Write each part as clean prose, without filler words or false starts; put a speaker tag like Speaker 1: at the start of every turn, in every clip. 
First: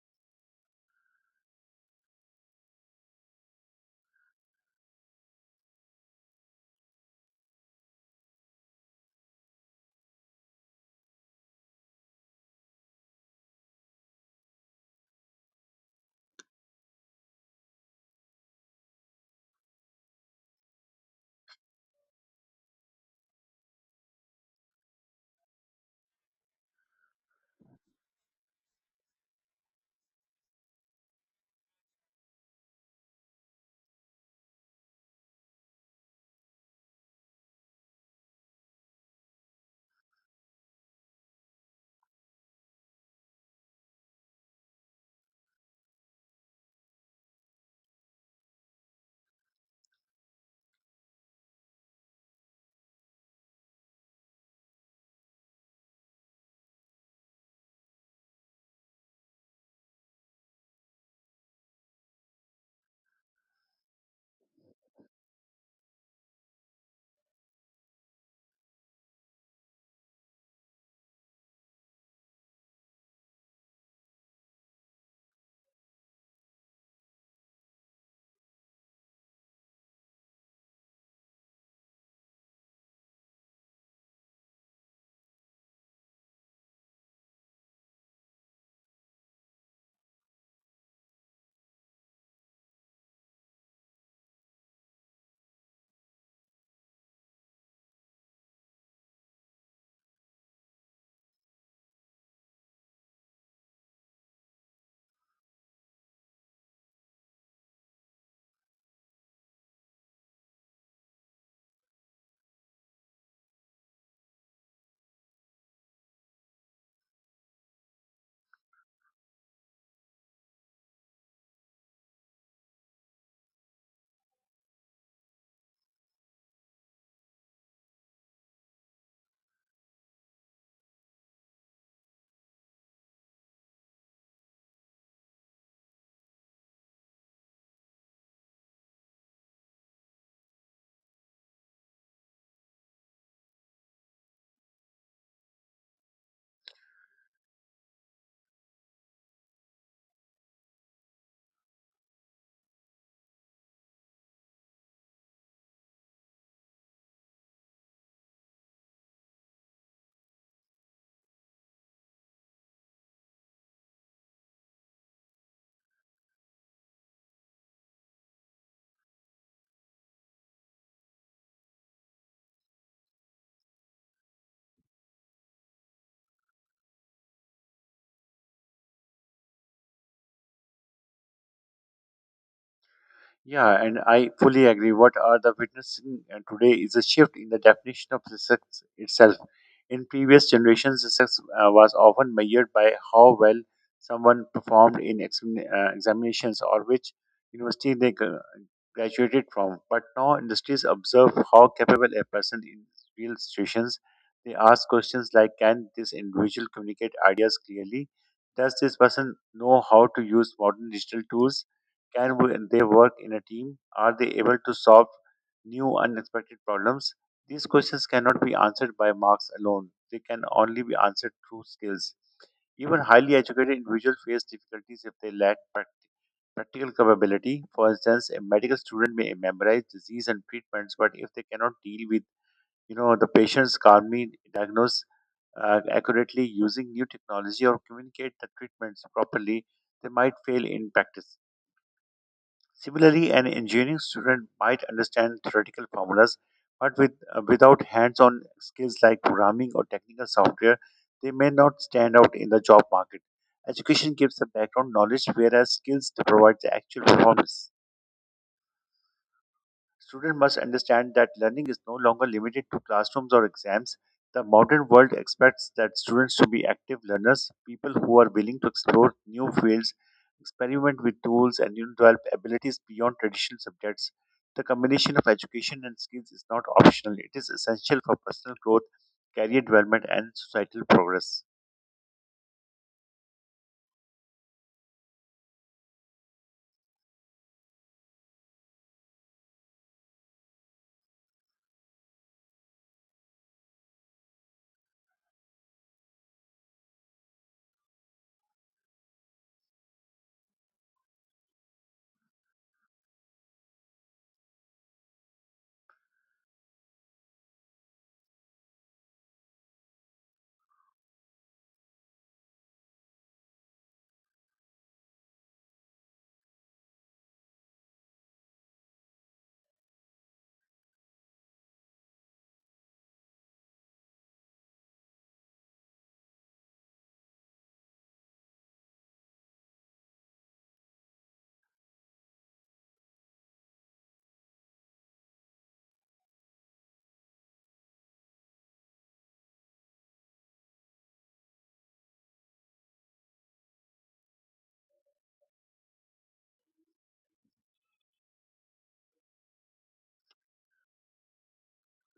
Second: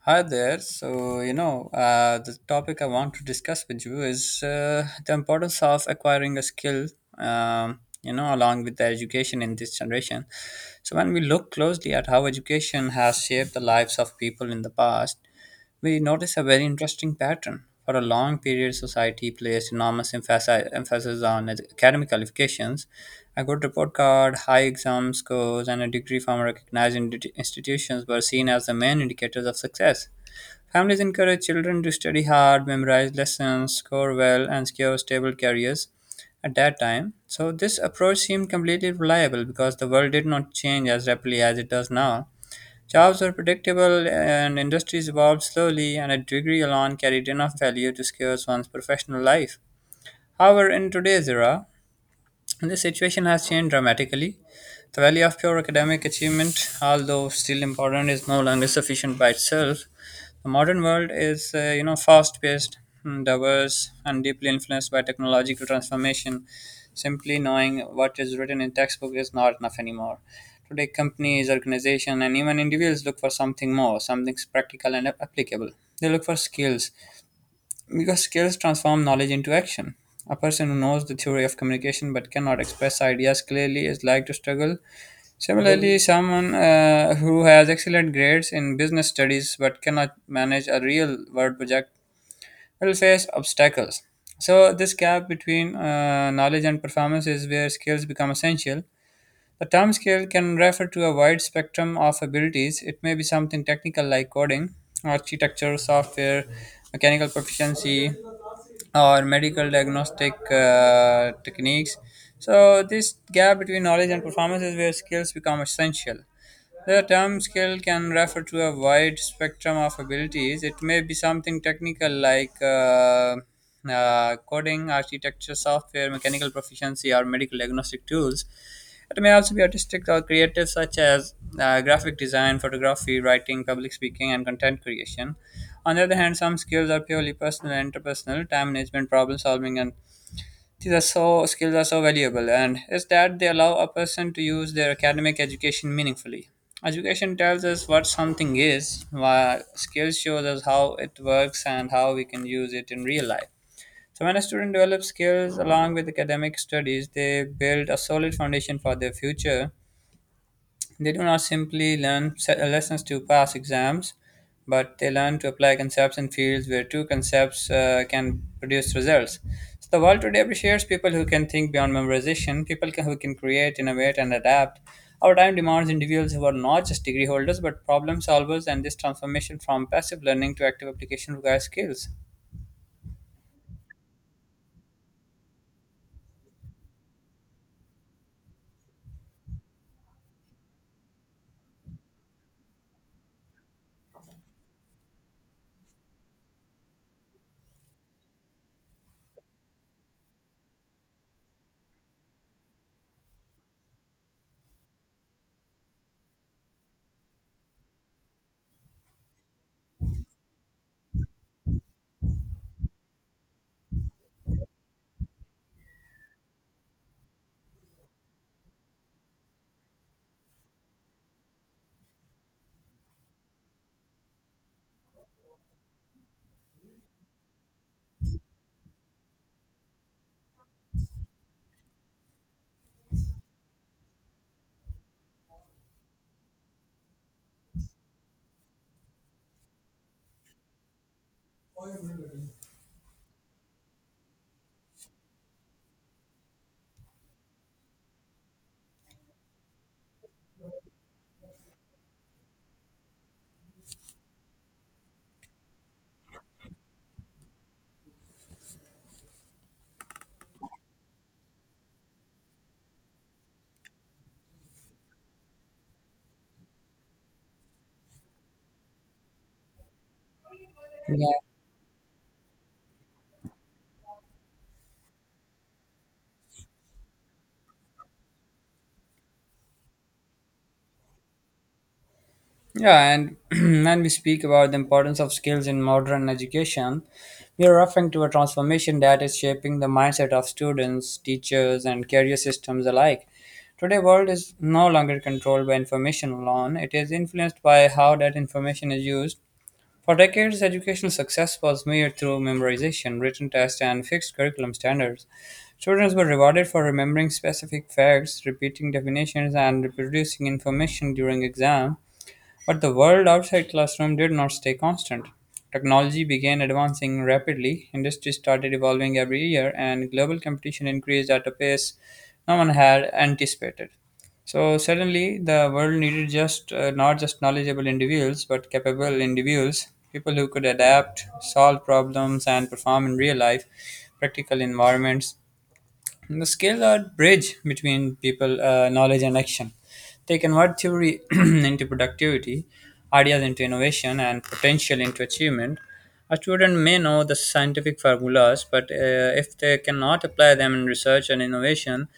Speaker 1: Hi there. So, the topic I want to discuss with you is the importance of acquiring a skill, along with the education in this generation. So, when we look closely at how education has shaped the lives of people in the past, we notice a very interesting pattern. For a long period, society placed enormous emphasis on academic qualifications. A good report card, high exam scores, and a degree from recognized institutions were seen as the main indicators of success. Families encourage children to study hard, memorize lessons, score well, and secure stable careers at that time. So, this approach seemed completely reliable because the world did not change as rapidly as it does now. Jobs were predictable and industries evolved slowly, and a degree alone carried enough value to secure one's professional life. However, in today's era, this situation has changed dramatically. The value of pure academic achievement, although still important, is no longer sufficient by itself. The modern world is, fast-paced, diverse, and deeply influenced by technological transformation. Simply knowing what is written in textbook is not enough anymore. Today, companies, organizations, and even individuals look for something more, something practical and applicable. They look for skills because skills transform knowledge into action. A person who knows the theory of communication but cannot express ideas clearly is like to struggle. Similarly, someone who has excellent grades in business studies but cannot manage a real world project will face obstacles. So, this gap between knowledge and performance is where skills become essential. The term skill can refer to a wide spectrum of abilities. It may be something technical like coding, architecture, software, mechanical proficiency, or medical diagnostic techniques. So, this gap between knowledge and performance is where skills become essential. The term skill can refer to a wide spectrum of abilities. It may be something technical like coding, architecture, software, mechanical proficiency, or medical diagnostic tools. It may also be artistic or creative, such as graphic design, photography, writing, public speaking, and content creation. On the other hand, some skills are purely personal and interpersonal, time management, problem solving, and these are so skills are so valuable. And is that they allow a person to use their academic education meaningfully. Education tells us what something is, while skills shows us how it works and how we can use it in real life. So when a student develops skills along with academic studies, they build a solid foundation for their future. They do not simply learn lessons to pass exams, but they learn to apply concepts in fields where two concepts can produce results. So the world today appreciates people who can think beyond memorization, who can create, innovate, and adapt. Our time demands individuals who are not just degree holders but problem solvers, and this transformation from passive learning to active application requires skills.
Speaker 2: Yeah, and I fully agree. What are the witnessing today is a shift in the definition of success itself. In previous generations, success was often measured by how well someone performed in examinations or which university they graduated from. But now industries observe how capable a person in real situations. They ask questions like, "Can this individual communicate ideas clearly? Does this person know how to use modern digital tools?" Can they work in a team? Are they able to solve new unexpected problems? These questions cannot be answered by marks alone. They can only be answered through skills. Even highly educated individuals face difficulties if they lack practical capability. For instance, a medical student may memorize disease and treatments, but if they cannot deal with the patient's, calmly diagnose accurately using new technology, or communicate the treatments properly, they might fail in practice. Similarly, an engineering student might understand theoretical formulas, but without hands on skills like programming or technical software, they may not stand out in the job market. Education gives the background knowledge, whereas skills provides the actual performance. Students must understand that learning is no longer limited to classrooms or exams. The modern world expects that students to be active learners, people who are willing to explore new fields, experiment with
Speaker 1: Yeah.
Speaker 2: tools, and develop abilities beyond traditional subjects. The combination of education and skills is not optional, it is essential for personal growth, career development, and societal progress.
Speaker 1: Yeah, and when we speak about the importance of skills in modern education, we are referring to a transformation that is shaping the mindset of students, teachers, and career systems alike. Today, world is no longer controlled by information alone. It is influenced by how that information is used. For decades, educational success was measured through memorization, written tests, and fixed curriculum standards. Students were rewarded for remembering specific facts, repeating definitions, and reproducing information during exam. But the world outside classroom did not stay constant. Technology began advancing rapidly, industries started evolving every year, and global competition increased at a pace no one had anticipated. So suddenly, the world needed just not just knowledgeable individuals, but capable individuals, people who could adapt, solve problems, and perform in real life, practical environments. The skill are bridge between knowledge and action. They convert theory into productivity, ideas into innovation, and potential into achievement. A student may know the scientific formulas, but if they cannot apply them in research and innovation,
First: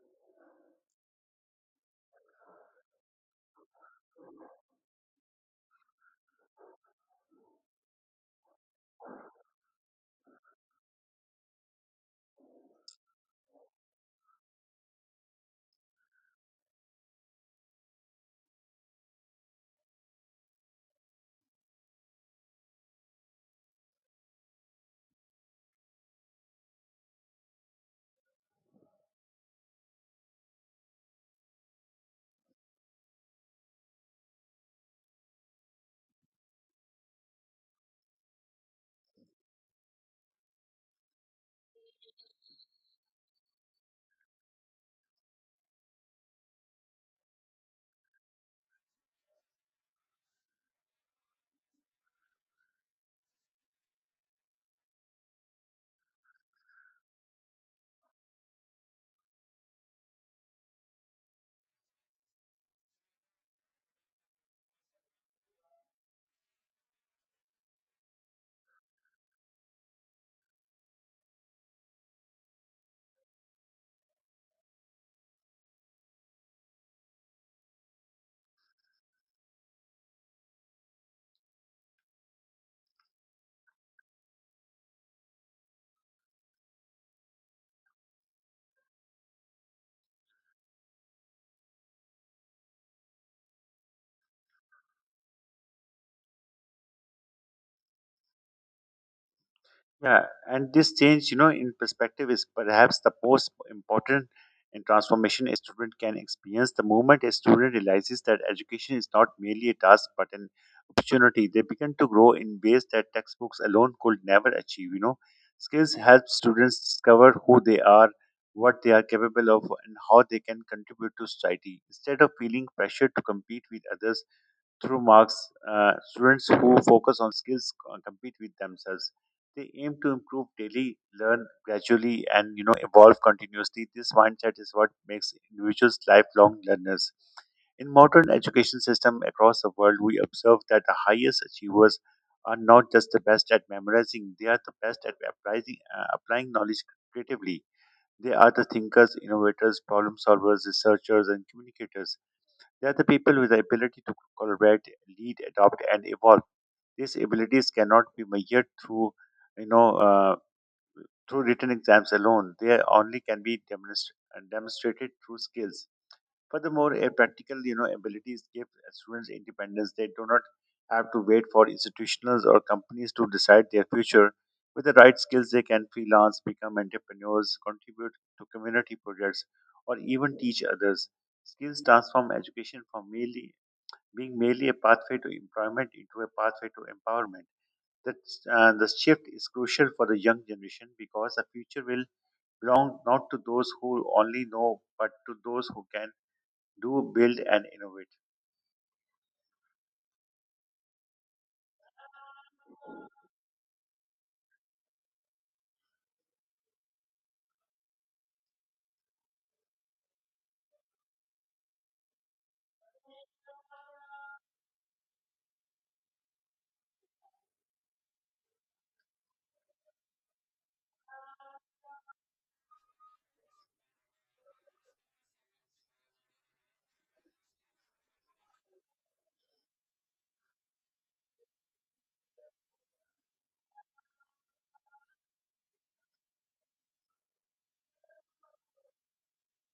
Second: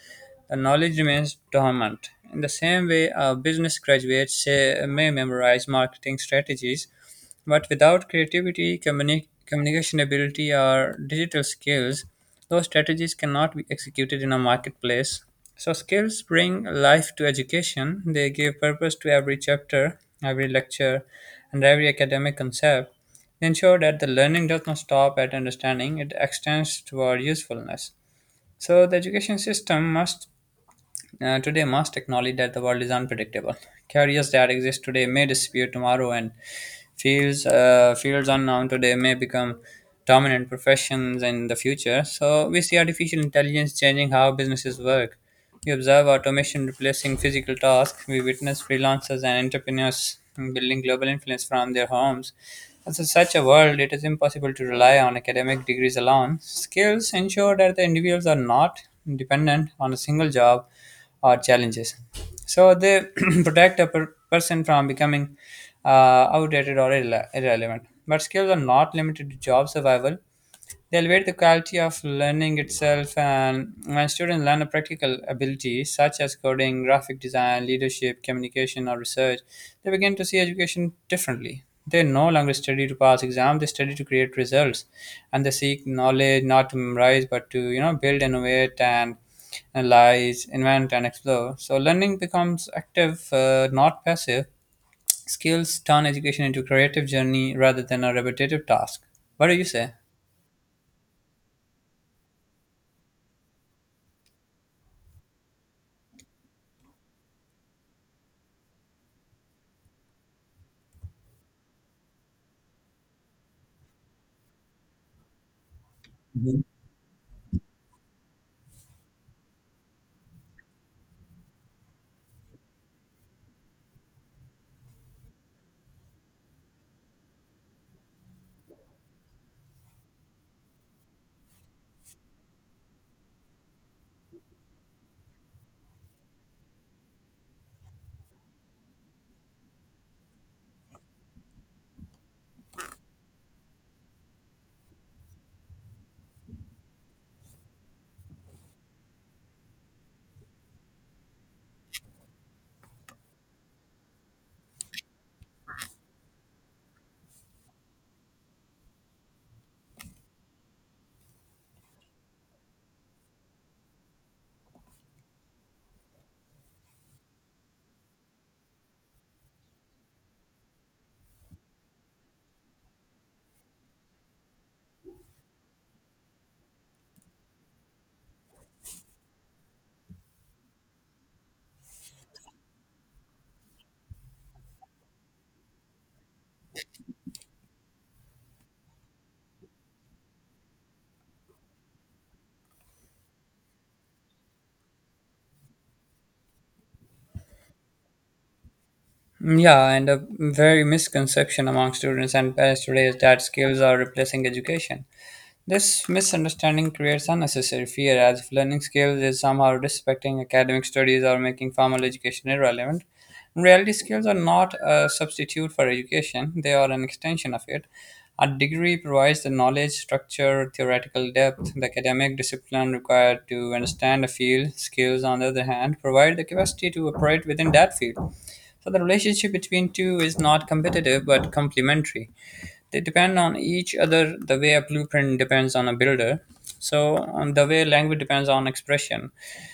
Speaker 1: the knowledge remains dormant. In the same way, a business graduate say, may memorize marketing strategies, but without creativity, communication ability, or digital skills, those strategies cannot be executed in a marketplace. So, skills bring life to education, they give purpose to every chapter, every lecture, and every academic concept. They ensure that the learning does not stop at understanding, it extends toward usefulness. So, the education system must today must acknowledge that the world is unpredictable. Careers that exist today may disappear tomorrow, and fields unknown today may become dominant professions in the future. So we see artificial intelligence changing how businesses work. We observe automation replacing physical tasks. We witness freelancers and entrepreneurs building global influence from their homes. As in such a world, it is impossible to rely on academic degrees alone. Skills ensure that the individuals are not dependent on a single job or challenges. So they protect a person from becoming outdated or irrelevant. But skills are not limited to job survival. They elevate the quality of learning itself, and when students learn a practical abilities such as coding, graphic design, leadership, communication, or research, they begin to see education differently. They no longer study to pass exams; they study to create results, and they seek knowledge not to memorize but to build, innovate, and analyze, invent, and explore. So learning becomes active, not passive. Skills turn education into a creative journey rather than a repetitive task. What do you say?
Speaker 2: Yeah, and this change, in perspective is perhaps the most important and transformation a student can experience. The moment a student realizes that education is not merely a task but an opportunity, they begin to grow in ways that textbooks alone could never achieve. Skills help students discover who they are, what they are capable of, and how they can contribute to society. Instead of feeling pressure to compete with others through marks, students who focus on skills compete with themselves. They aim to improve daily, learn gradually, and evolve continuously. This mindset is what makes individuals lifelong learners. In modern education system across the world, we observe that the highest achievers are not just the best at memorizing; they are the best at applying knowledge creatively. They are the thinkers, innovators, problem solvers, researchers, and communicators. They are the people with the ability to collaborate, lead, adopt, and evolve. These abilities cannot be measured you know, uh, through written exams alone. They only can be demonstrated through skills. Furthermore, a practical, abilities give students independence. They do not have to wait for institutions or companies to decide their future. With the right skills, they can freelance, become entrepreneurs, contribute to community projects, or even teach others. Skills transform education from merely being merely a pathway to employment into a pathway to empowerment. The shift is crucial for the young generation, because the future will belong not to those who only know, but to those who can do, build, and innovate.
Speaker 1: Yeah, and a very misconception among students and parents today is that skills are replacing education. This misunderstanding creates unnecessary fear as if learning skills is somehow disrespecting academic studies or making formal education irrelevant. In reality, skills are not a substitute for education, they are an extension of it. A degree provides the knowledge, structure, theoretical depth, the academic discipline required to understand a field. Skills, on the other hand, provide the capacity to operate within that field. So the relationship between two is not competitive but complementary. They depend on each other the way a blueprint depends on a builder. So on the way language depends on expression.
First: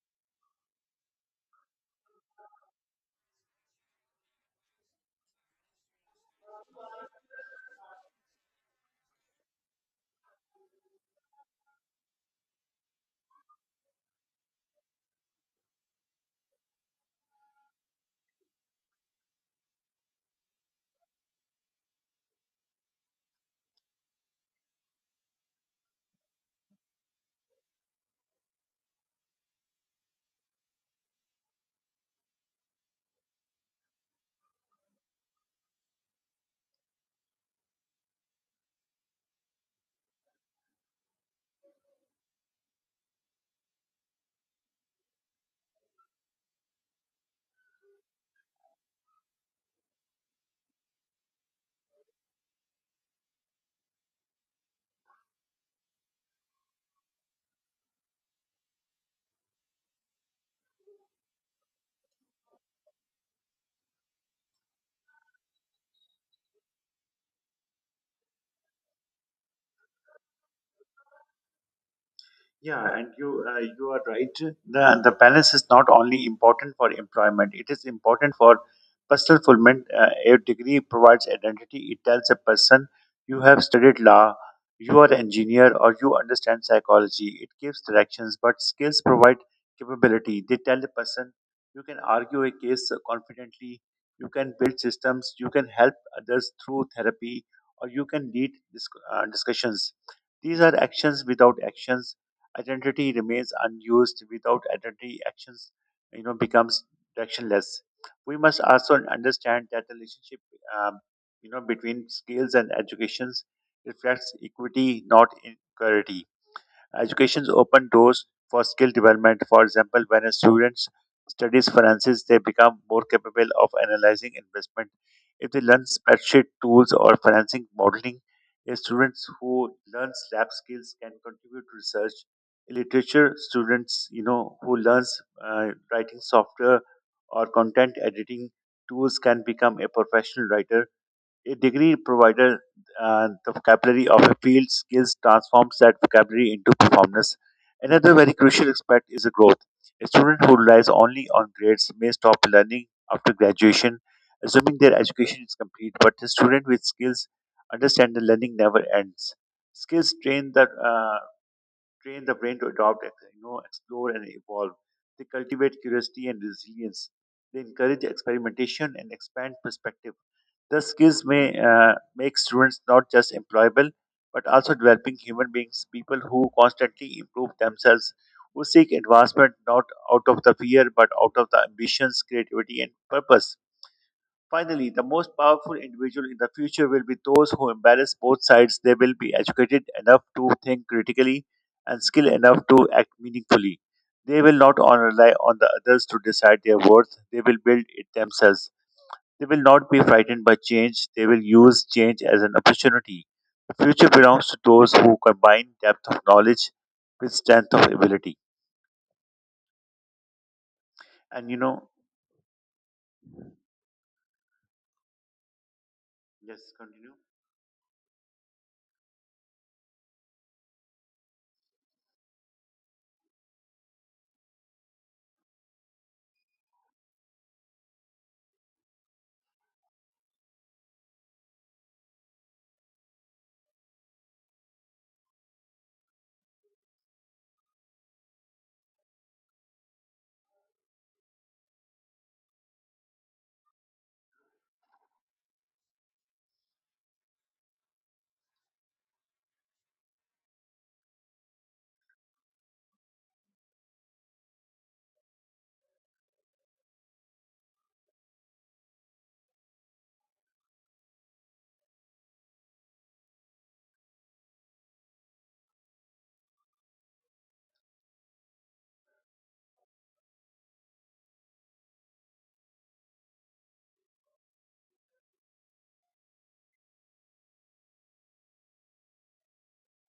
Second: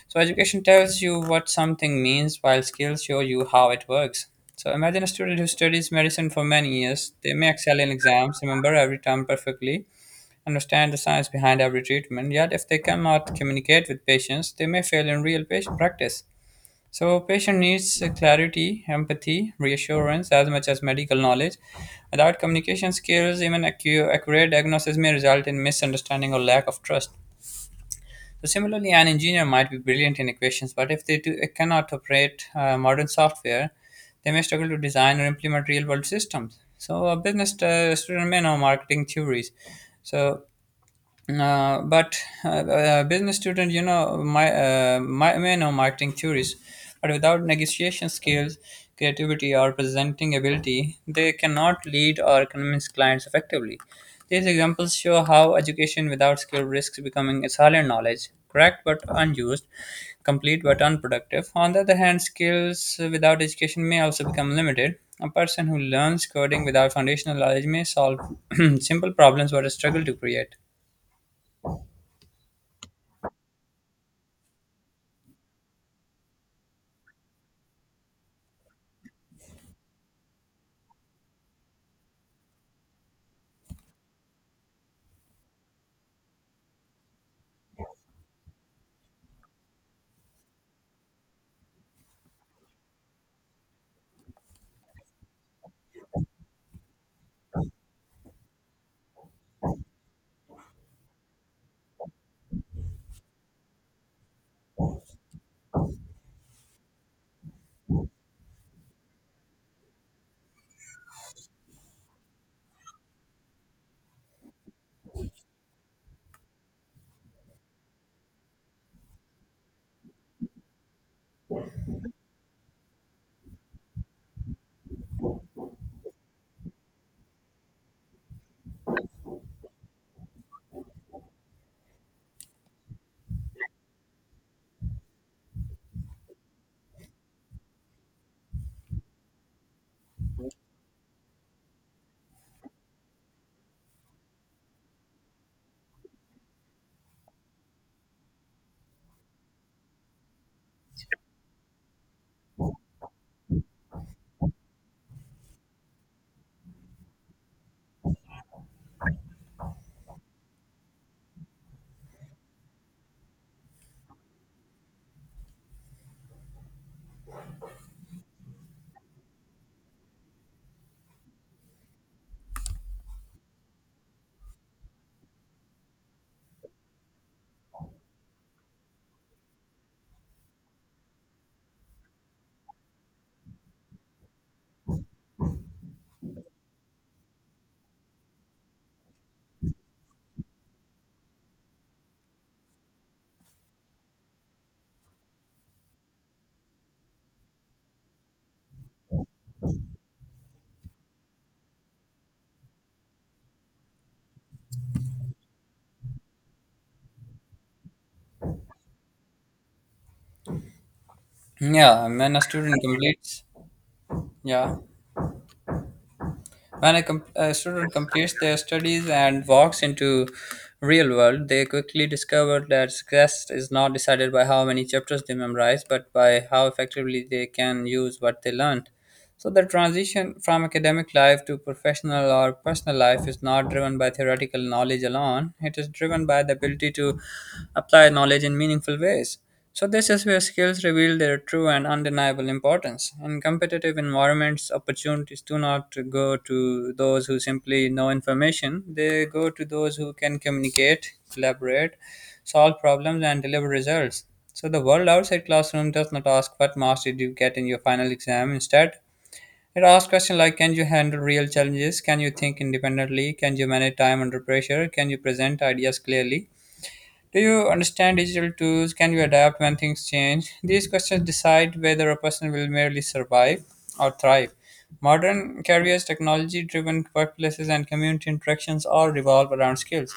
Speaker 1: So education tells you what something means while skills show you how it works. So imagine a student who studies medicine for many years. They may excel in exams, remember every term perfectly, understand the science behind every treatment, yet if they cannot communicate with patients, they may fail in real patient practice. So, patient needs clarity, empathy, reassurance, as much as medical knowledge. Without communication skills, even accurate diagnosis may result in misunderstanding or lack of trust. So, similarly, an engineer might be brilliant in equations, but if they do, cannot operate modern software, they may struggle to design or implement real world systems. So, a business student may know marketing theories. So, but business student, my may know marketing theories, but without negotiation skills, creativity, or presenting ability, they cannot lead or convince clients effectively. These examples show how education without skill risks becoming a silent knowledge, correct but unused, complete but unproductive. On the other hand, skills without education may also become limited. A person who learns coding without foundational knowledge may solve simple problems but struggle to create.
Speaker 2: Yeah, and you are right. The balance is not only important for employment; it is important for personal fulfillment. A degree provides identity. It tells a person you have studied law, you are an engineer, or you understand psychology. It gives directions, but skills provide capability. They tell a person you can argue a case confidently, you can build systems, you can help others through therapy, or you can lead discussions. These are actions. Without actions, identity remains unused. Without identity, actions becomes directionless. We must also understand that the relationship um, between skills and educations reflects equity, not inequality. Educations open doors for skill development. For example, when a student studies finances, they become more capable of analyzing investment. If they learn spreadsheet tools or financing modeling, the students who learn lab skills can contribute to research. Literature students, who learns uh, writing software or content editing tools, can become a professional writer. A degree provided the vocabulary of a field. Skills transforms that vocabulary into performance. Another very crucial aspect is the growth. A student who relies only on grades may stop learning after graduation, assuming their education is complete. But a student with skills understands that learning never ends. Skills train the brain to adopt, explore, and evolve. They cultivate curiosity and resilience. They encourage experimentation and expand perspective. The skills may make students not just employable, but also developing human beings, people who constantly improve themselves, who seek advancement not out of the fear, but out of the ambitions, creativity, and purpose. Finally, the most powerful individual in the future will be those who embrace both sides. They will be educated enough to think critically and skilled enough to act meaningfully. They will not rely on the others to decide their worth. They will build it themselves. They will not be frightened by change, they will use change as an opportunity. The future belongs to those who combine depth of knowledge with strength of ability. And you know,
Speaker 1: Yeah, and when a student completes, yeah,
Speaker 2: yes, continue.
Speaker 1: a student completes their studies and walks into real world, they quickly discover that success is not decided by how many chapters they memorize, but by how effectively they can use what they learned. So the transition from academic life to professional or personal life is not driven by theoretical knowledge alone. It is driven by the ability to apply knowledge in meaningful ways. So this is where skills reveal their true and undeniable importance. In competitive environments, opportunities do not go to those who simply know information. They go to those who can communicate, collaborate, solve problems, and deliver results. So the world outside classroom does not ask what marks did you get in your final exam. Instead, it asks questions like, can you handle real challenges? Can you think independently? Can you manage time under pressure? Can you present ideas clearly? Do you understand digital tools? Can you adapt when things change? These questions decide whether a person will merely survive or thrive. Modern careers, technology driven workplaces, and community interactions all revolve around skills.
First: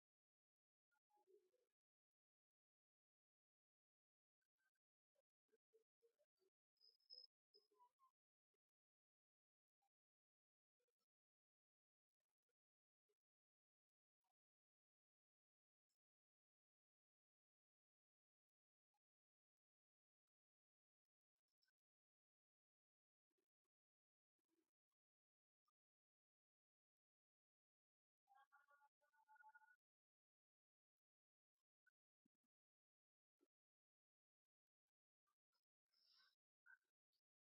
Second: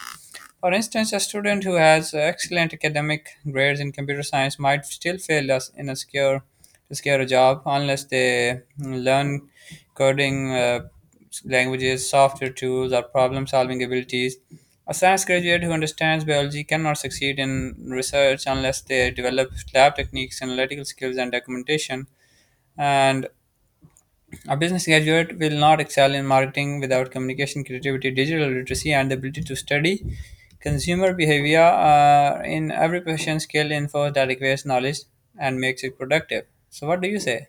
Speaker 1: For instance, a student who has excellent academic grades in computer science might still fail us in a secure to secure a job unless they learn coding languages, software tools, or problem-solving abilities. A science graduate who understands biology cannot succeed in research unless they develop lab techniques, analytical skills, and documentation. And a business graduate will not excel in marketing without communication, creativity, digital literacy, and the ability to study consumer behavior. In every profession, skill infers that requires knowledge and makes it productive. So, what do you say?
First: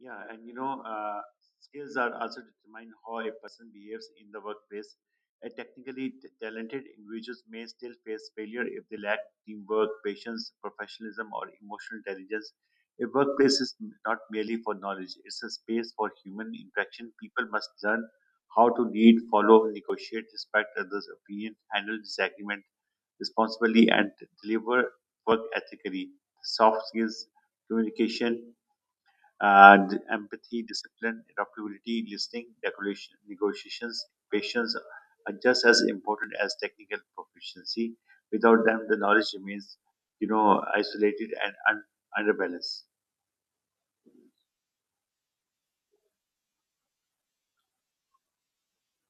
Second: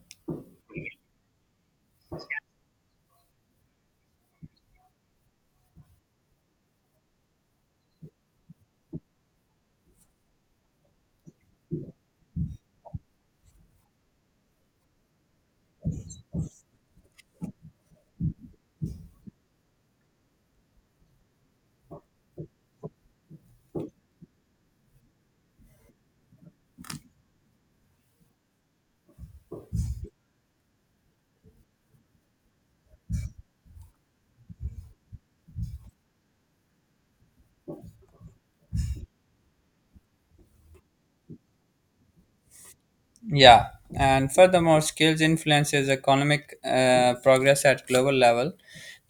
Speaker 2: Yeah, and skills are also determine how a person behaves in the workplace. A technically talented individuals may still face failure if they lack teamwork, patience, professionalism, or emotional intelligence. A workplace is not merely for knowledge; it's a space for human interaction. People must learn how to lead, follow, negotiate, respect others' opinion, handle disagreement responsibly, and deliver work ethically. Soft skills, communication, and empathy, discipline, adaptability, listening, negotiations, patience are just as important as technical proficiency. Without them, the knowledge remains, isolated and underbalanced.
Speaker 1: Yeah, and furthermore, skills influences economic progress at global level.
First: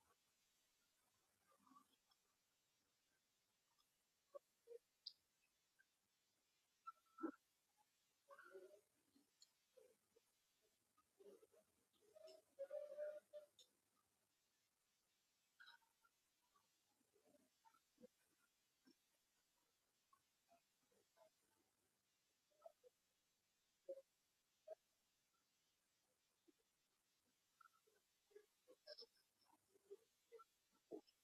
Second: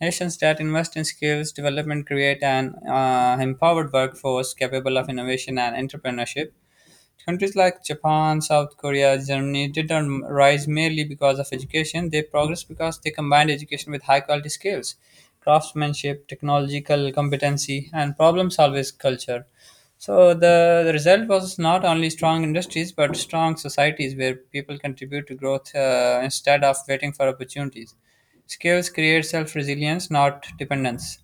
Speaker 1: Nations that invest in skills development create an empowered workforce capable of innovation and entrepreneurship. Countries like Japan, South Korea, Germany didn't rise merely because of education. They progressed because they combined education with high quality skills, craftsmanship, technological competency, and problem solving culture. So the result was not only strong industries but strong societies where people contribute to growth instead of waiting for opportunities. Skills create self resilience, not dependence.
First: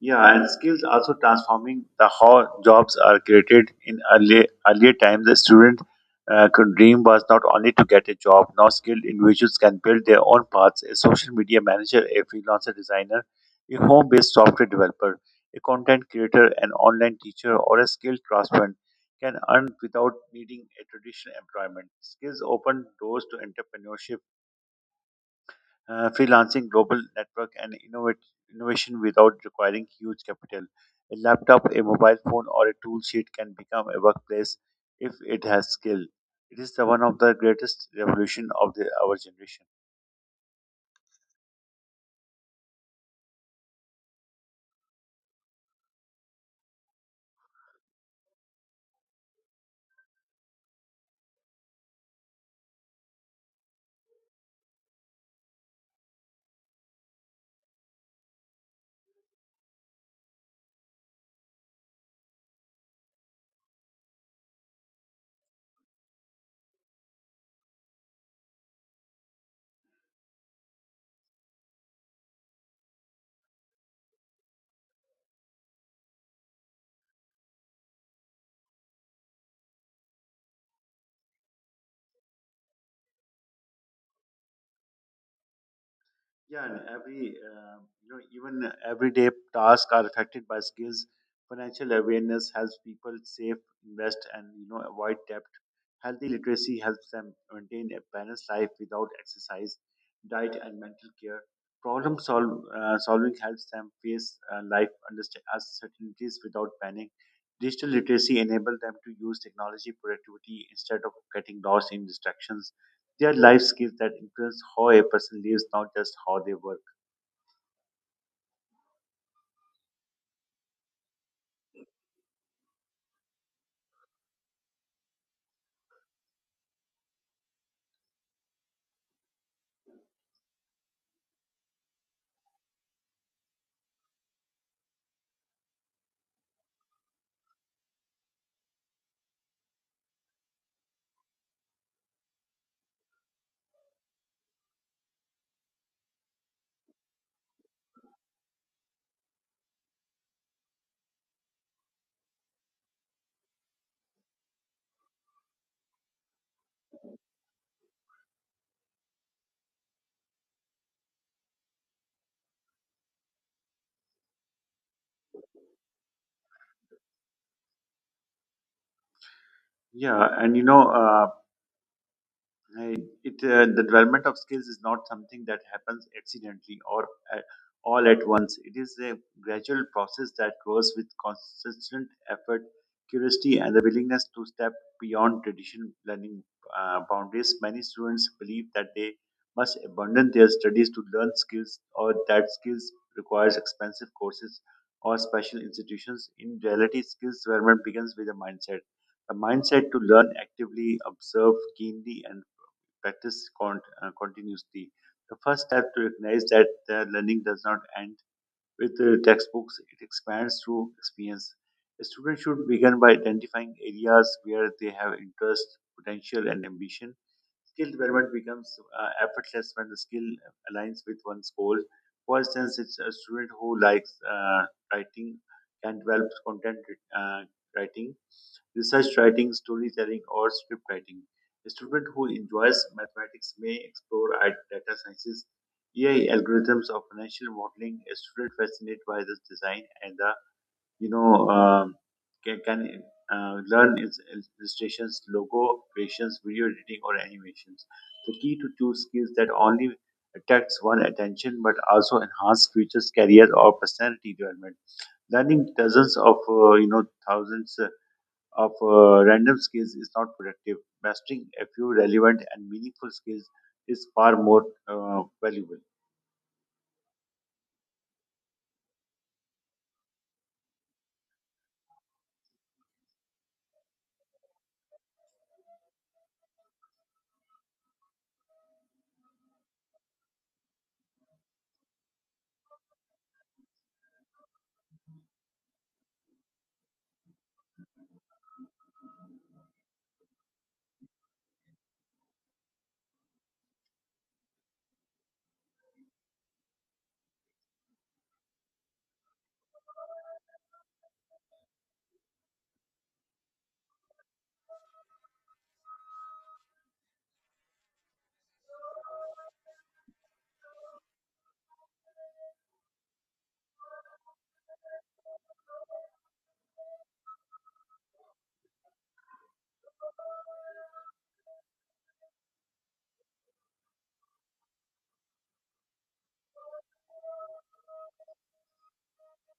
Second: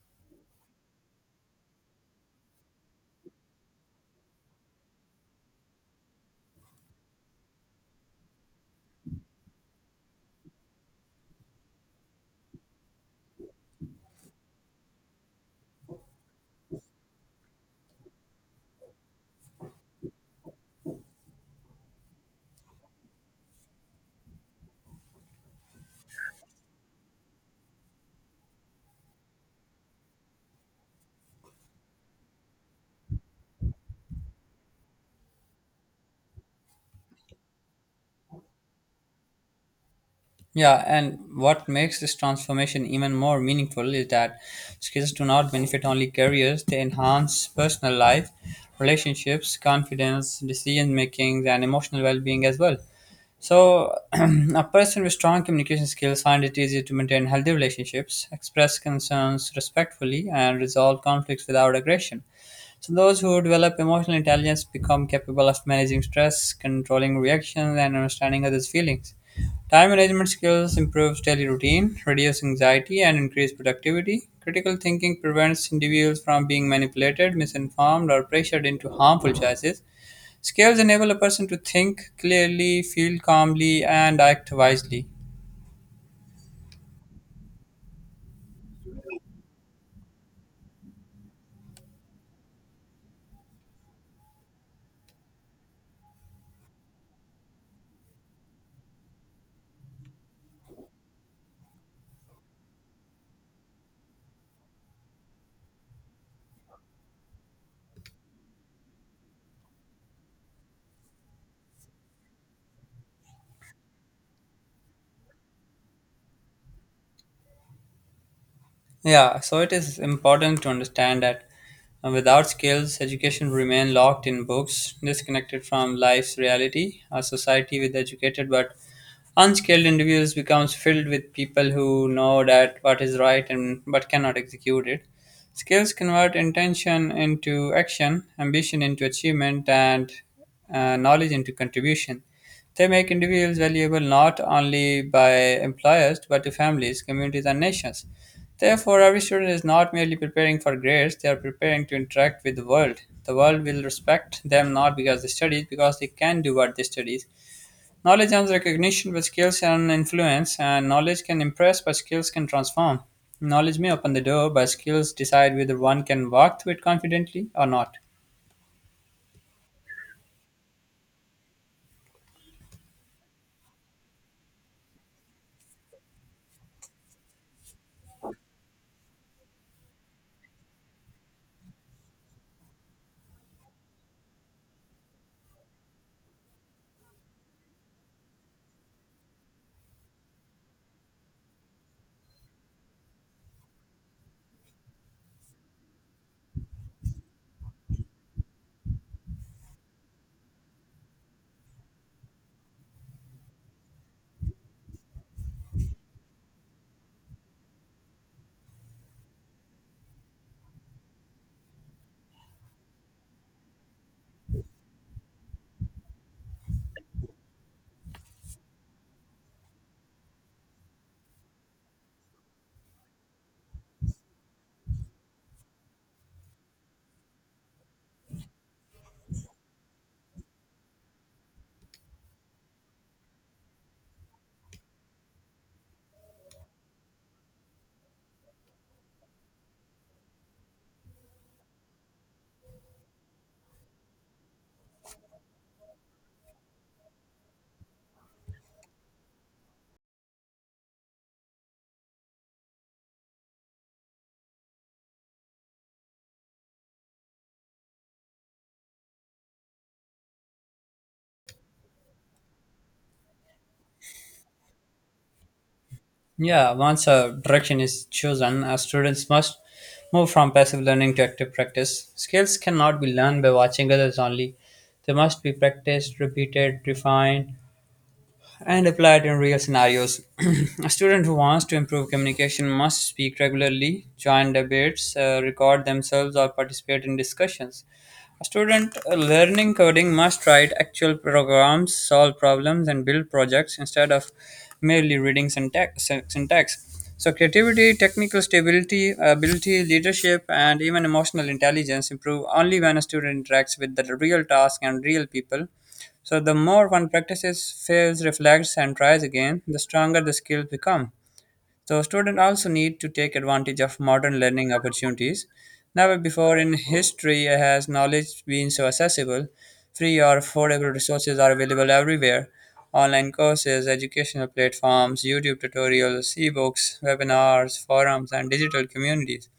Speaker 2: Yeah, and skills also transforming the how jobs are created in early earlier times. The student could dream was not only to get a job. Now skilled individuals can build their own paths. A social media manager, a freelancer designer, a home-based software developer, a content creator, an online teacher, or a skilled craftsman can earn without needing a traditional employment. Skills open doors to entrepreneurship, freelancing, global network, and innovation without requiring huge capital. A laptop, a mobile phone, or a tool sheet can become a workplace if it has skill. It is the one of the greatest revolution of our generation.
Speaker 1: Yeah, and what makes this transformation even more meaningful is that skills do not benefit only careers, they enhance personal life, relationships, confidence, decision making, and emotional well being as well. So, a person with strong communication skills finds it easier to maintain healthy relationships, express concerns respectfully, and resolve conflicts without aggression. So those who develop emotional intelligence become capable of managing stress, controlling reactions, and understanding others' feelings. Time management skills improves daily routine, reduce anxiety, and increase productivity. Critical thinking prevents individuals from being manipulated, misinformed, or pressured into harmful choices. Skills enable a person to think clearly, feel calmly, and act wisely.
Speaker 2: Yeah, and every even everyday tasks are affected by skills. Financial awareness helps people save, invest, and avoid debt. Healthy literacy helps them maintain a balanced life without exercise, diet, and mental care. Problem solving helps them face life uncertainties without panic. Digital literacy enables them to use technology productivity instead of getting lost in distractions. They are life skills that influence how a person lives, not just how they work.
Speaker 1: Yeah, so it is important to understand that without skills, education remain locked in books, disconnected from life's reality. A society with educated but unskilled individuals becomes filled with people who know that what is right and but cannot execute it. Skills convert intention into action, ambition into achievement, and knowledge into contribution. They make individuals valuable not only by employers but to families, communities, and nations. Therefore, every student is not merely preparing for grades, they are preparing to interact with the world. The world will respect them not because they studied, because they can do what they studied. Knowledge earns recognition, but skills earn influence, and knowledge can impress, but skills can transform. Knowledge may open the door, but skills decide whether one can walk through it confidently or not.
Speaker 2: Yeah, and you know, I- it the development of skills is not something that happens accidentally or at, all at once. It is a gradual process that grows with consistent effort, curiosity, and the willingness to step beyond traditional learning boundaries. Many students believe that they must abandon their studies to learn skills, or that skills requires expensive courses or special institutions. In reality, skills development begins with a mindset, a mindset to learn actively, observe keenly, and practice continuously. The first step to recognize that the learning does not end with the textbooks, it expands through experience. A student should begin by identifying areas where they have interest, potential, and ambition. Skill development becomes effortless when the skill aligns with one's goal. For instance, it's a student who likes writing can develop content uh, writing, research writing, storytelling, or script writing. A student who enjoys mathematics may explore at data sciences, AI algorithms, or financial modeling. A student fascinated by this design and the you know um, can learn its illustrations, logo creations, video editing, or animations. The key to choose skills that only attracts one attention but also enhance future's career or personality development. Learning dozens of thousands of random skills is not productive. Mastering a few relevant and meaningful skills is far more valuable.
Speaker 1: Yeah, once a direction is chosen, students must move from passive learning to active practice. Skills cannot be learned by watching others only. They must be practiced, repeated, refined, and applied in real scenarios. a student who wants to improve communication must speak regularly, join debates, record themselves, or participate in discussions. A student learning coding must write actual programs, solve problems, and build projects instead of merely reading syntax. So, creativity, technical stability, ability, leadership, and even emotional intelligence improve only when a student interacts with the real task and real people, so the more one practices, fails, reflects, and tries again, the stronger the skills become. So students also need to take advantage of modern learning opportunities. Never before in history has knowledge been so accessible. Free or affordable resources are available everywhere. Online courses, educational platforms, YouTube tutorials, ebooks, webinars, forums, and digital communities.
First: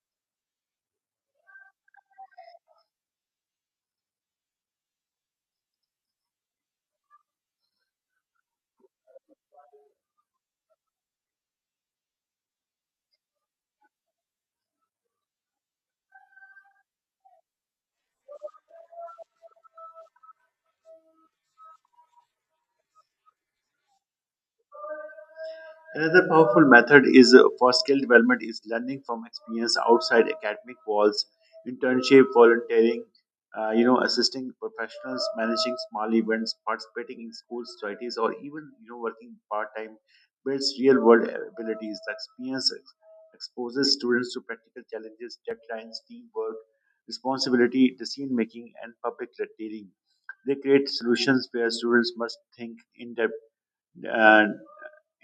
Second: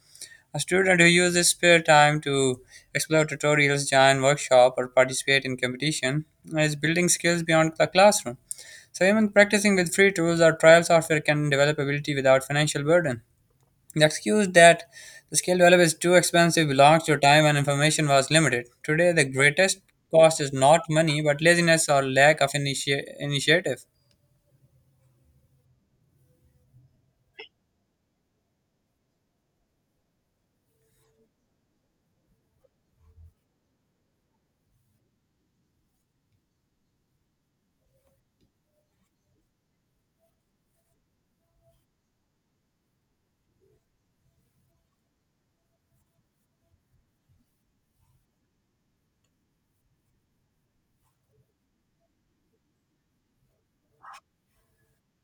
Speaker 1: A student who uses spare time to explore tutorials, join workshop, or participate in competition is building skills beyond the classroom. So even practicing with free tools or trial software can develop ability without financial burden. The excuse that the skill developed is too expensive belongs to a time when information was limited. Today, the greatest cost is not money, but laziness or lack of initiative.
Speaker 2: Another powerful method is for skill development is learning from experience outside academic walls: internship, volunteering, assisting professionals, managing small events, participating in school societies, or even working part time builds real world abilities. The experience exposes students to practical challenges, deadlines, teamwork, responsibility, decision making, and public dealing. They create solutions where students must think in depth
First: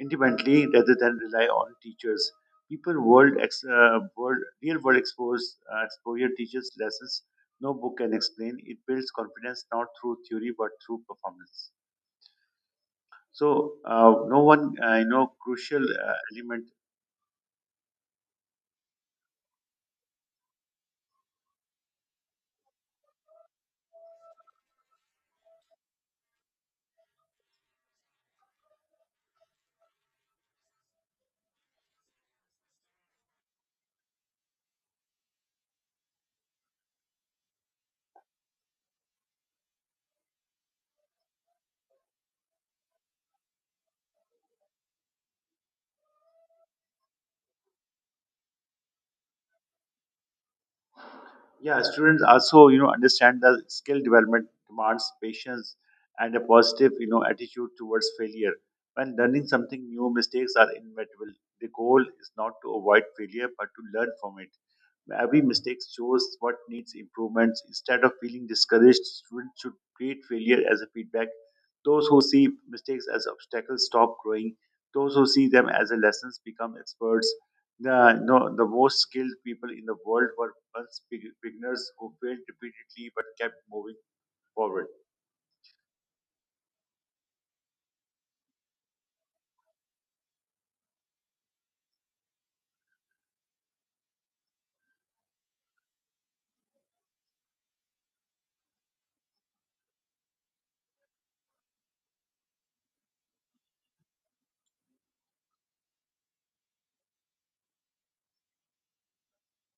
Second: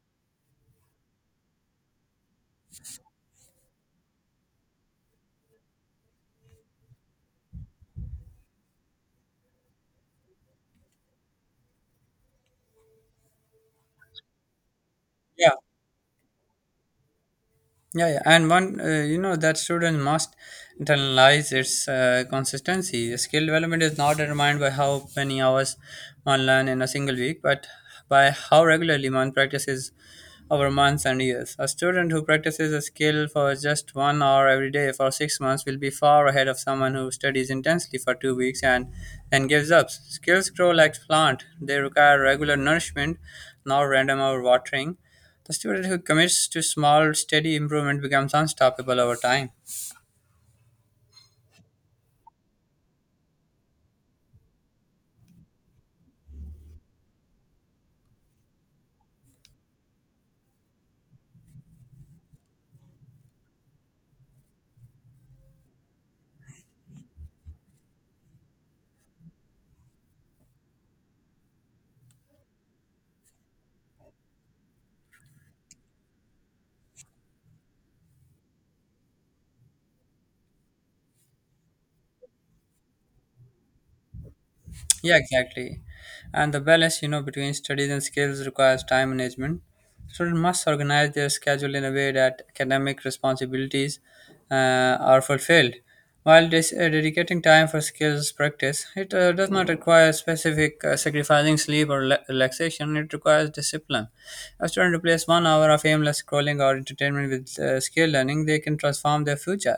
Speaker 2: independently rather than rely on teachers. People world, ex, world real world exposure teaches lessons no book can explain. It builds confidence not through theory but through performance. So no one
Speaker 1: Yeah.
Speaker 2: crucial element.
Speaker 1: Yeah, yeah, and one, you know, that student must internalize its consistency. Skill development is not determined by how many hours one learns in a single week, but by how regularly one practices over months and years. A student who practices a skill for just 1 hour every day for 6 months will be far ahead of someone who studies intensely for 2 weeks and then gives up. Skills grow like plant; they require regular nourishment, not random overwatering. The student who commits to small, steady improvement becomes unstoppable over time.
Speaker 2: Yeah, students also understand that skill development demands patience and a positive attitude towards failure. When learning something new, mistakes are inevitable. The goal is not to avoid failure but to learn from it. Every mistake shows what needs improvements. Instead of feeling discouraged, students should treat failure as a feedback. Those who see mistakes as obstacles stop growing. Those who see them as a lessons become experts. The, no, The most skilled people in the world were once beginners who failed repeatedly but kept moving forward.
Speaker 1: Yeah, exactly. And the balance, you know, between studies and skills requires time management. Students must organize their schedule in a way that academic responsibilities are fulfilled. While this, dedicating time for skills practice, it does not require specific sacrificing sleep or relaxation. It requires discipline. A student replace 1 hour of aimless scrolling or entertainment with skill learning, they can transform their future.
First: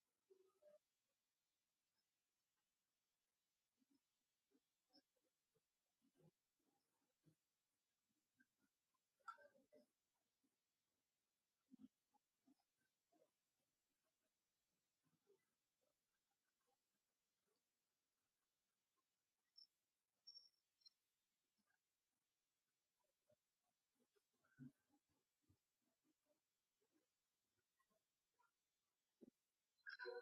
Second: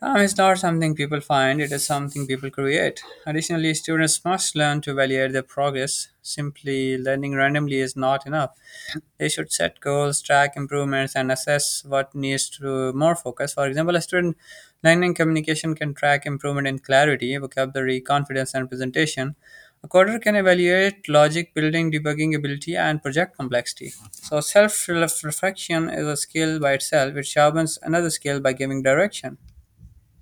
Speaker 1: Time is not something people find, it is something people create. Additionally, students must learn to evaluate their progress. Simply learning randomly is not enough. They should set goals, track improvements, and assess what needs to more focus. For example, a student learning communication can track improvement in clarity, vocabulary, confidence, and presentation. A coder can evaluate logic, building, debugging ability, and project complexity. So, self reflection is a skill by itself, which sharpens another skill by giving direction.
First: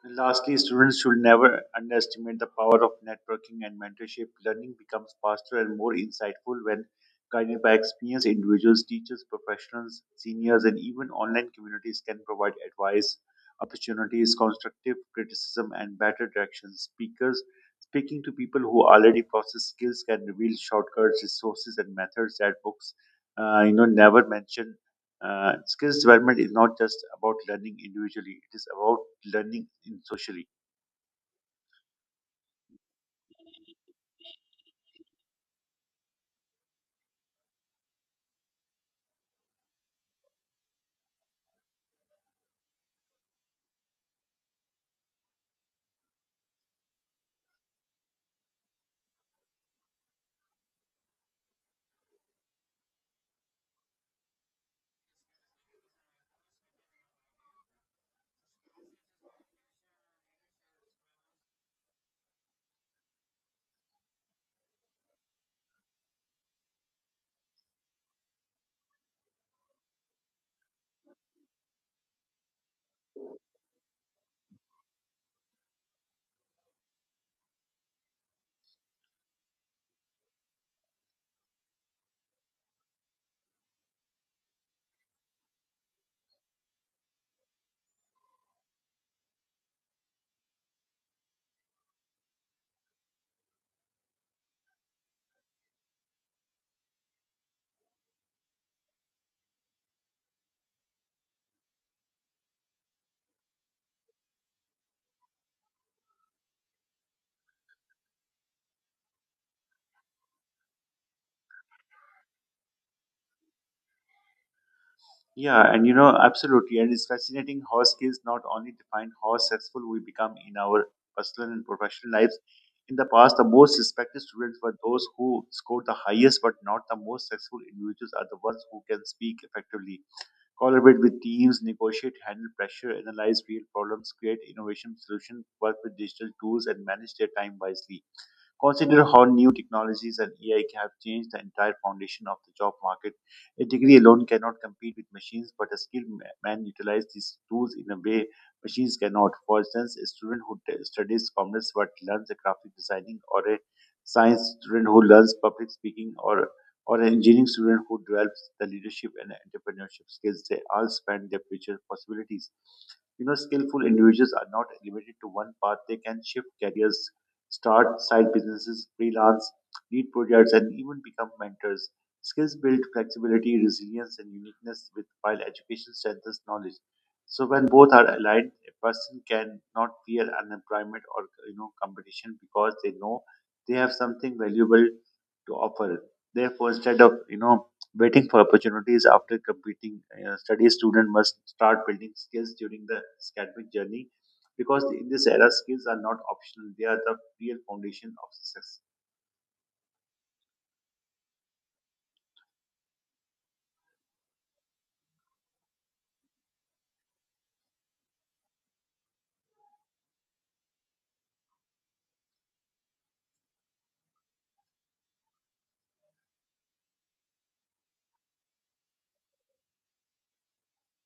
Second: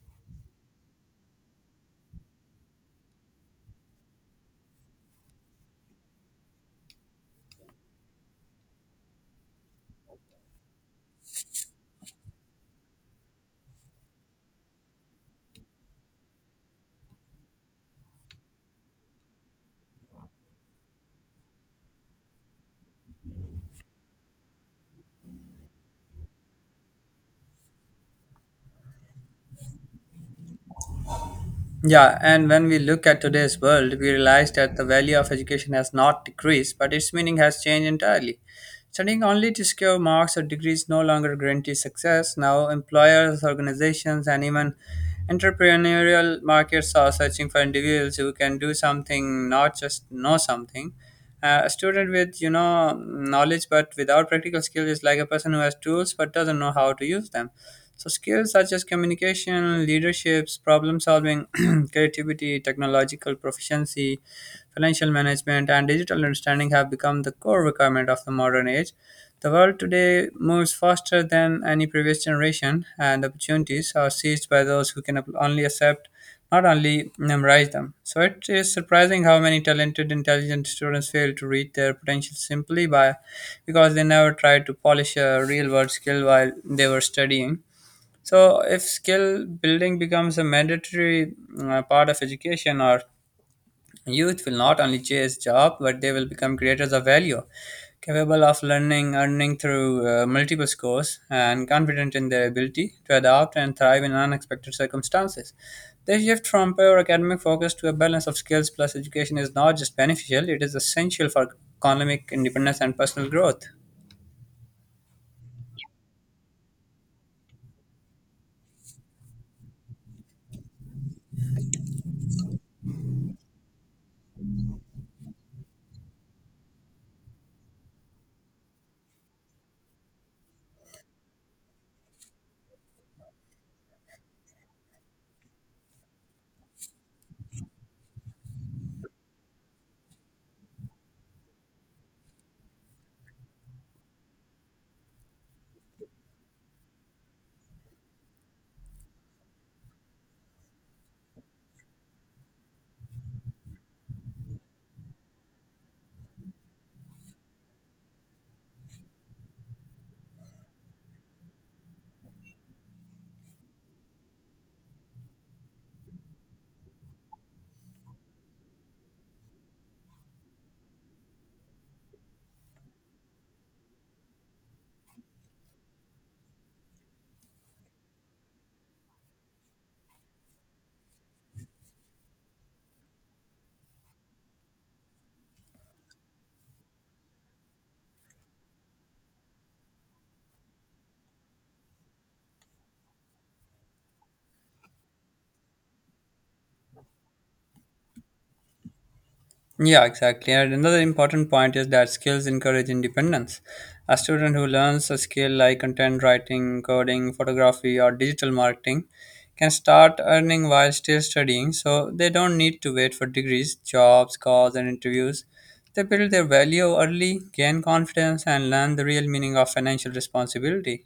Speaker 2: And lastly, students should never underestimate the power of networking and mentorship. Learning becomes faster and more insightful when guided by experienced individuals, teachers, professionals, seniors, and even online communities can provide advice, opportunities, constructive criticism, and better direction. Speakers speaking to people who already possess skills can reveal shortcuts, resources, and methods that books, never mention. Skills development is not just about learning individually; it is about learning in socially.
Speaker 1: Yeah, and when we look at today's world, we realize that the value of education has not decreased, but its meaning has changed entirely. Studying only to secure marks or degrees no longer guarantees success. Now, employers, organizations, and even entrepreneurial markets are searching for individuals who can do something, not just know something. A student with you know knowledge but without practical skill is like a person who has tools but doesn't know how to use them. So, skills such as communication, leaderships, problem solving, creativity, technological proficiency, financial management, and digital understanding have become the core requirement of the modern age. The world today moves faster than any previous generation, and opportunities are seized by those who can only accept, not only memorize them. So, it is surprising how many talented, intelligent students fail to reach their potential simply by because they never tried to polish a real world skill while they were studying. So, if skill building becomes a mandatory part of education, our youth will not only chase job, but they will become creators of value, capable of learning, earning through multiple scores, and confident in their ability to adapt and thrive in unexpected circumstances. The shift from pure academic focus to a balance of skills plus education is not just beneficial; it is essential for economic independence and personal growth.
Speaker 2: Yeah, and absolutely. And it's fascinating how skills not only define how successful we become in our personal and professional lives. In the past, the most respected students were those who scored the highest, but not the most successful individuals are the ones who can speak effectively, collaborate with teams, negotiate, handle pressure, analyze real problems, create innovation solutions, work with digital tools, and manage their time wisely. Consider how new technologies and AI have changed the entire foundation of the job market. A degree alone cannot compete with machines, but a skilled man utilizes these tools in a way machines cannot. For instance, a student who studies commerce but learns a graphic designing, or a science student who learns public speaking, or an engineering student who develops the leadership and entrepreneurship skills, they all expand their future possibilities. You know, skillful individuals are not limited to one path. They can shift careers, start side businesses, freelance, lead projects, and even become mentors. Skills build flexibility, resilience, and uniqueness, while education strengthens knowledge. So when both are aligned, a person can not fear unemployment or competition because they know they have something valuable to offer. Therefore, instead of waiting for opportunities after completing studies, student must start building skills during the academic journey because in this era skills are not optional, they are the real foundation of success.
Speaker 1: Yeah, exactly. And another important point is that skills encourage independence. A student who learns a skill like content writing, coding, photography, or digital marketing can start earning while still studying, so they don't need to wait for degrees, jobs, calls, and interviews. They build their value early, gain confidence, and learn the real meaning of financial responsibility.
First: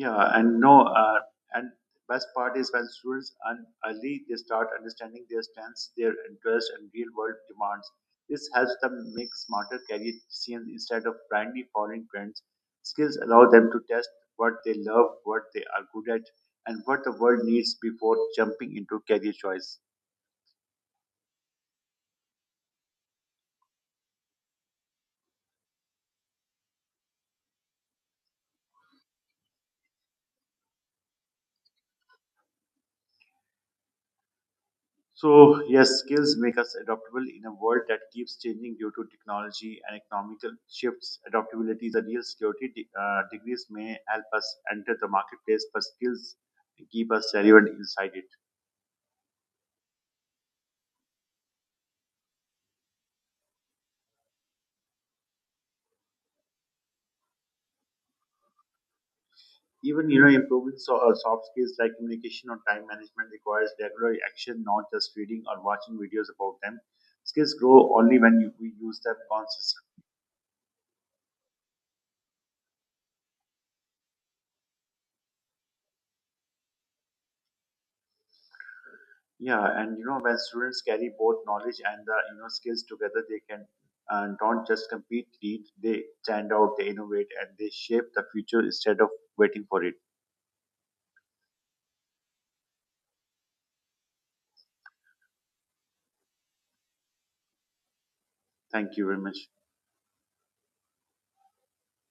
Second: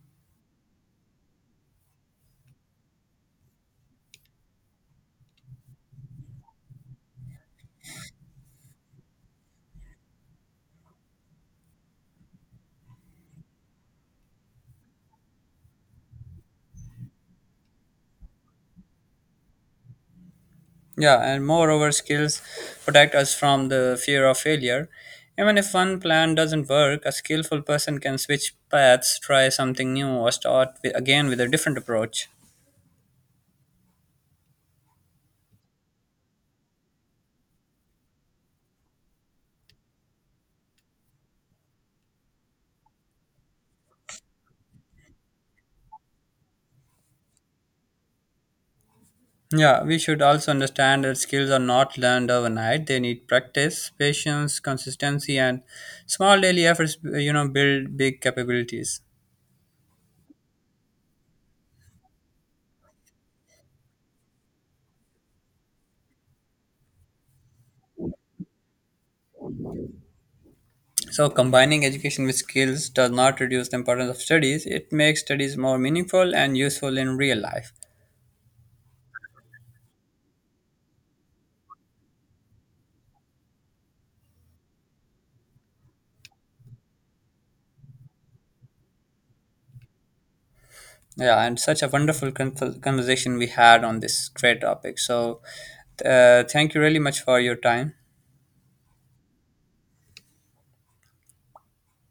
Speaker 2: Yeah, and no, uh, and best part is when students earn early, they start understanding their strengths, their interests, and real world demands. This helps them make smarter career decisions instead of blindly following trends. Skills allow them to test what they love, what they are good at, and what the world needs before jumping into career choice.
Speaker 1: Yeah, and moreover, skills protect us from the fear of failure. Even if one plan doesn't work, a skillful person can switch paths, try something new, or start again with a different approach.
Speaker 2: So, yes, skills make us adaptable in a world that keeps changing due to technology and economical shifts. Adaptability is a real security. Degrees may help us enter the marketplace, but skills keep us relevant inside it.
Speaker 1: Yeah, we should also understand that skills are not learned overnight. They need practice, patience, consistency, and small daily efforts, you know, build big capabilities.
Speaker 2: Even improving soft skills like communication or time management requires regular action, not just reading or watching videos about them. Skills grow only when we use them consistently.
Speaker 1: So, combining education with skills does not reduce the importance of studies. It makes studies more meaningful and useful in real life.
Speaker 2: Yeah, and when students carry both knowledge and the skills together, they can don't just compete, lead. They stand out, they innovate, and they shape the future instead of waiting for it.
Speaker 1: Yeah, and such a wonderful conversation we had on this great topic. So, thank you really much for your time.
Speaker 2: Thank you very much.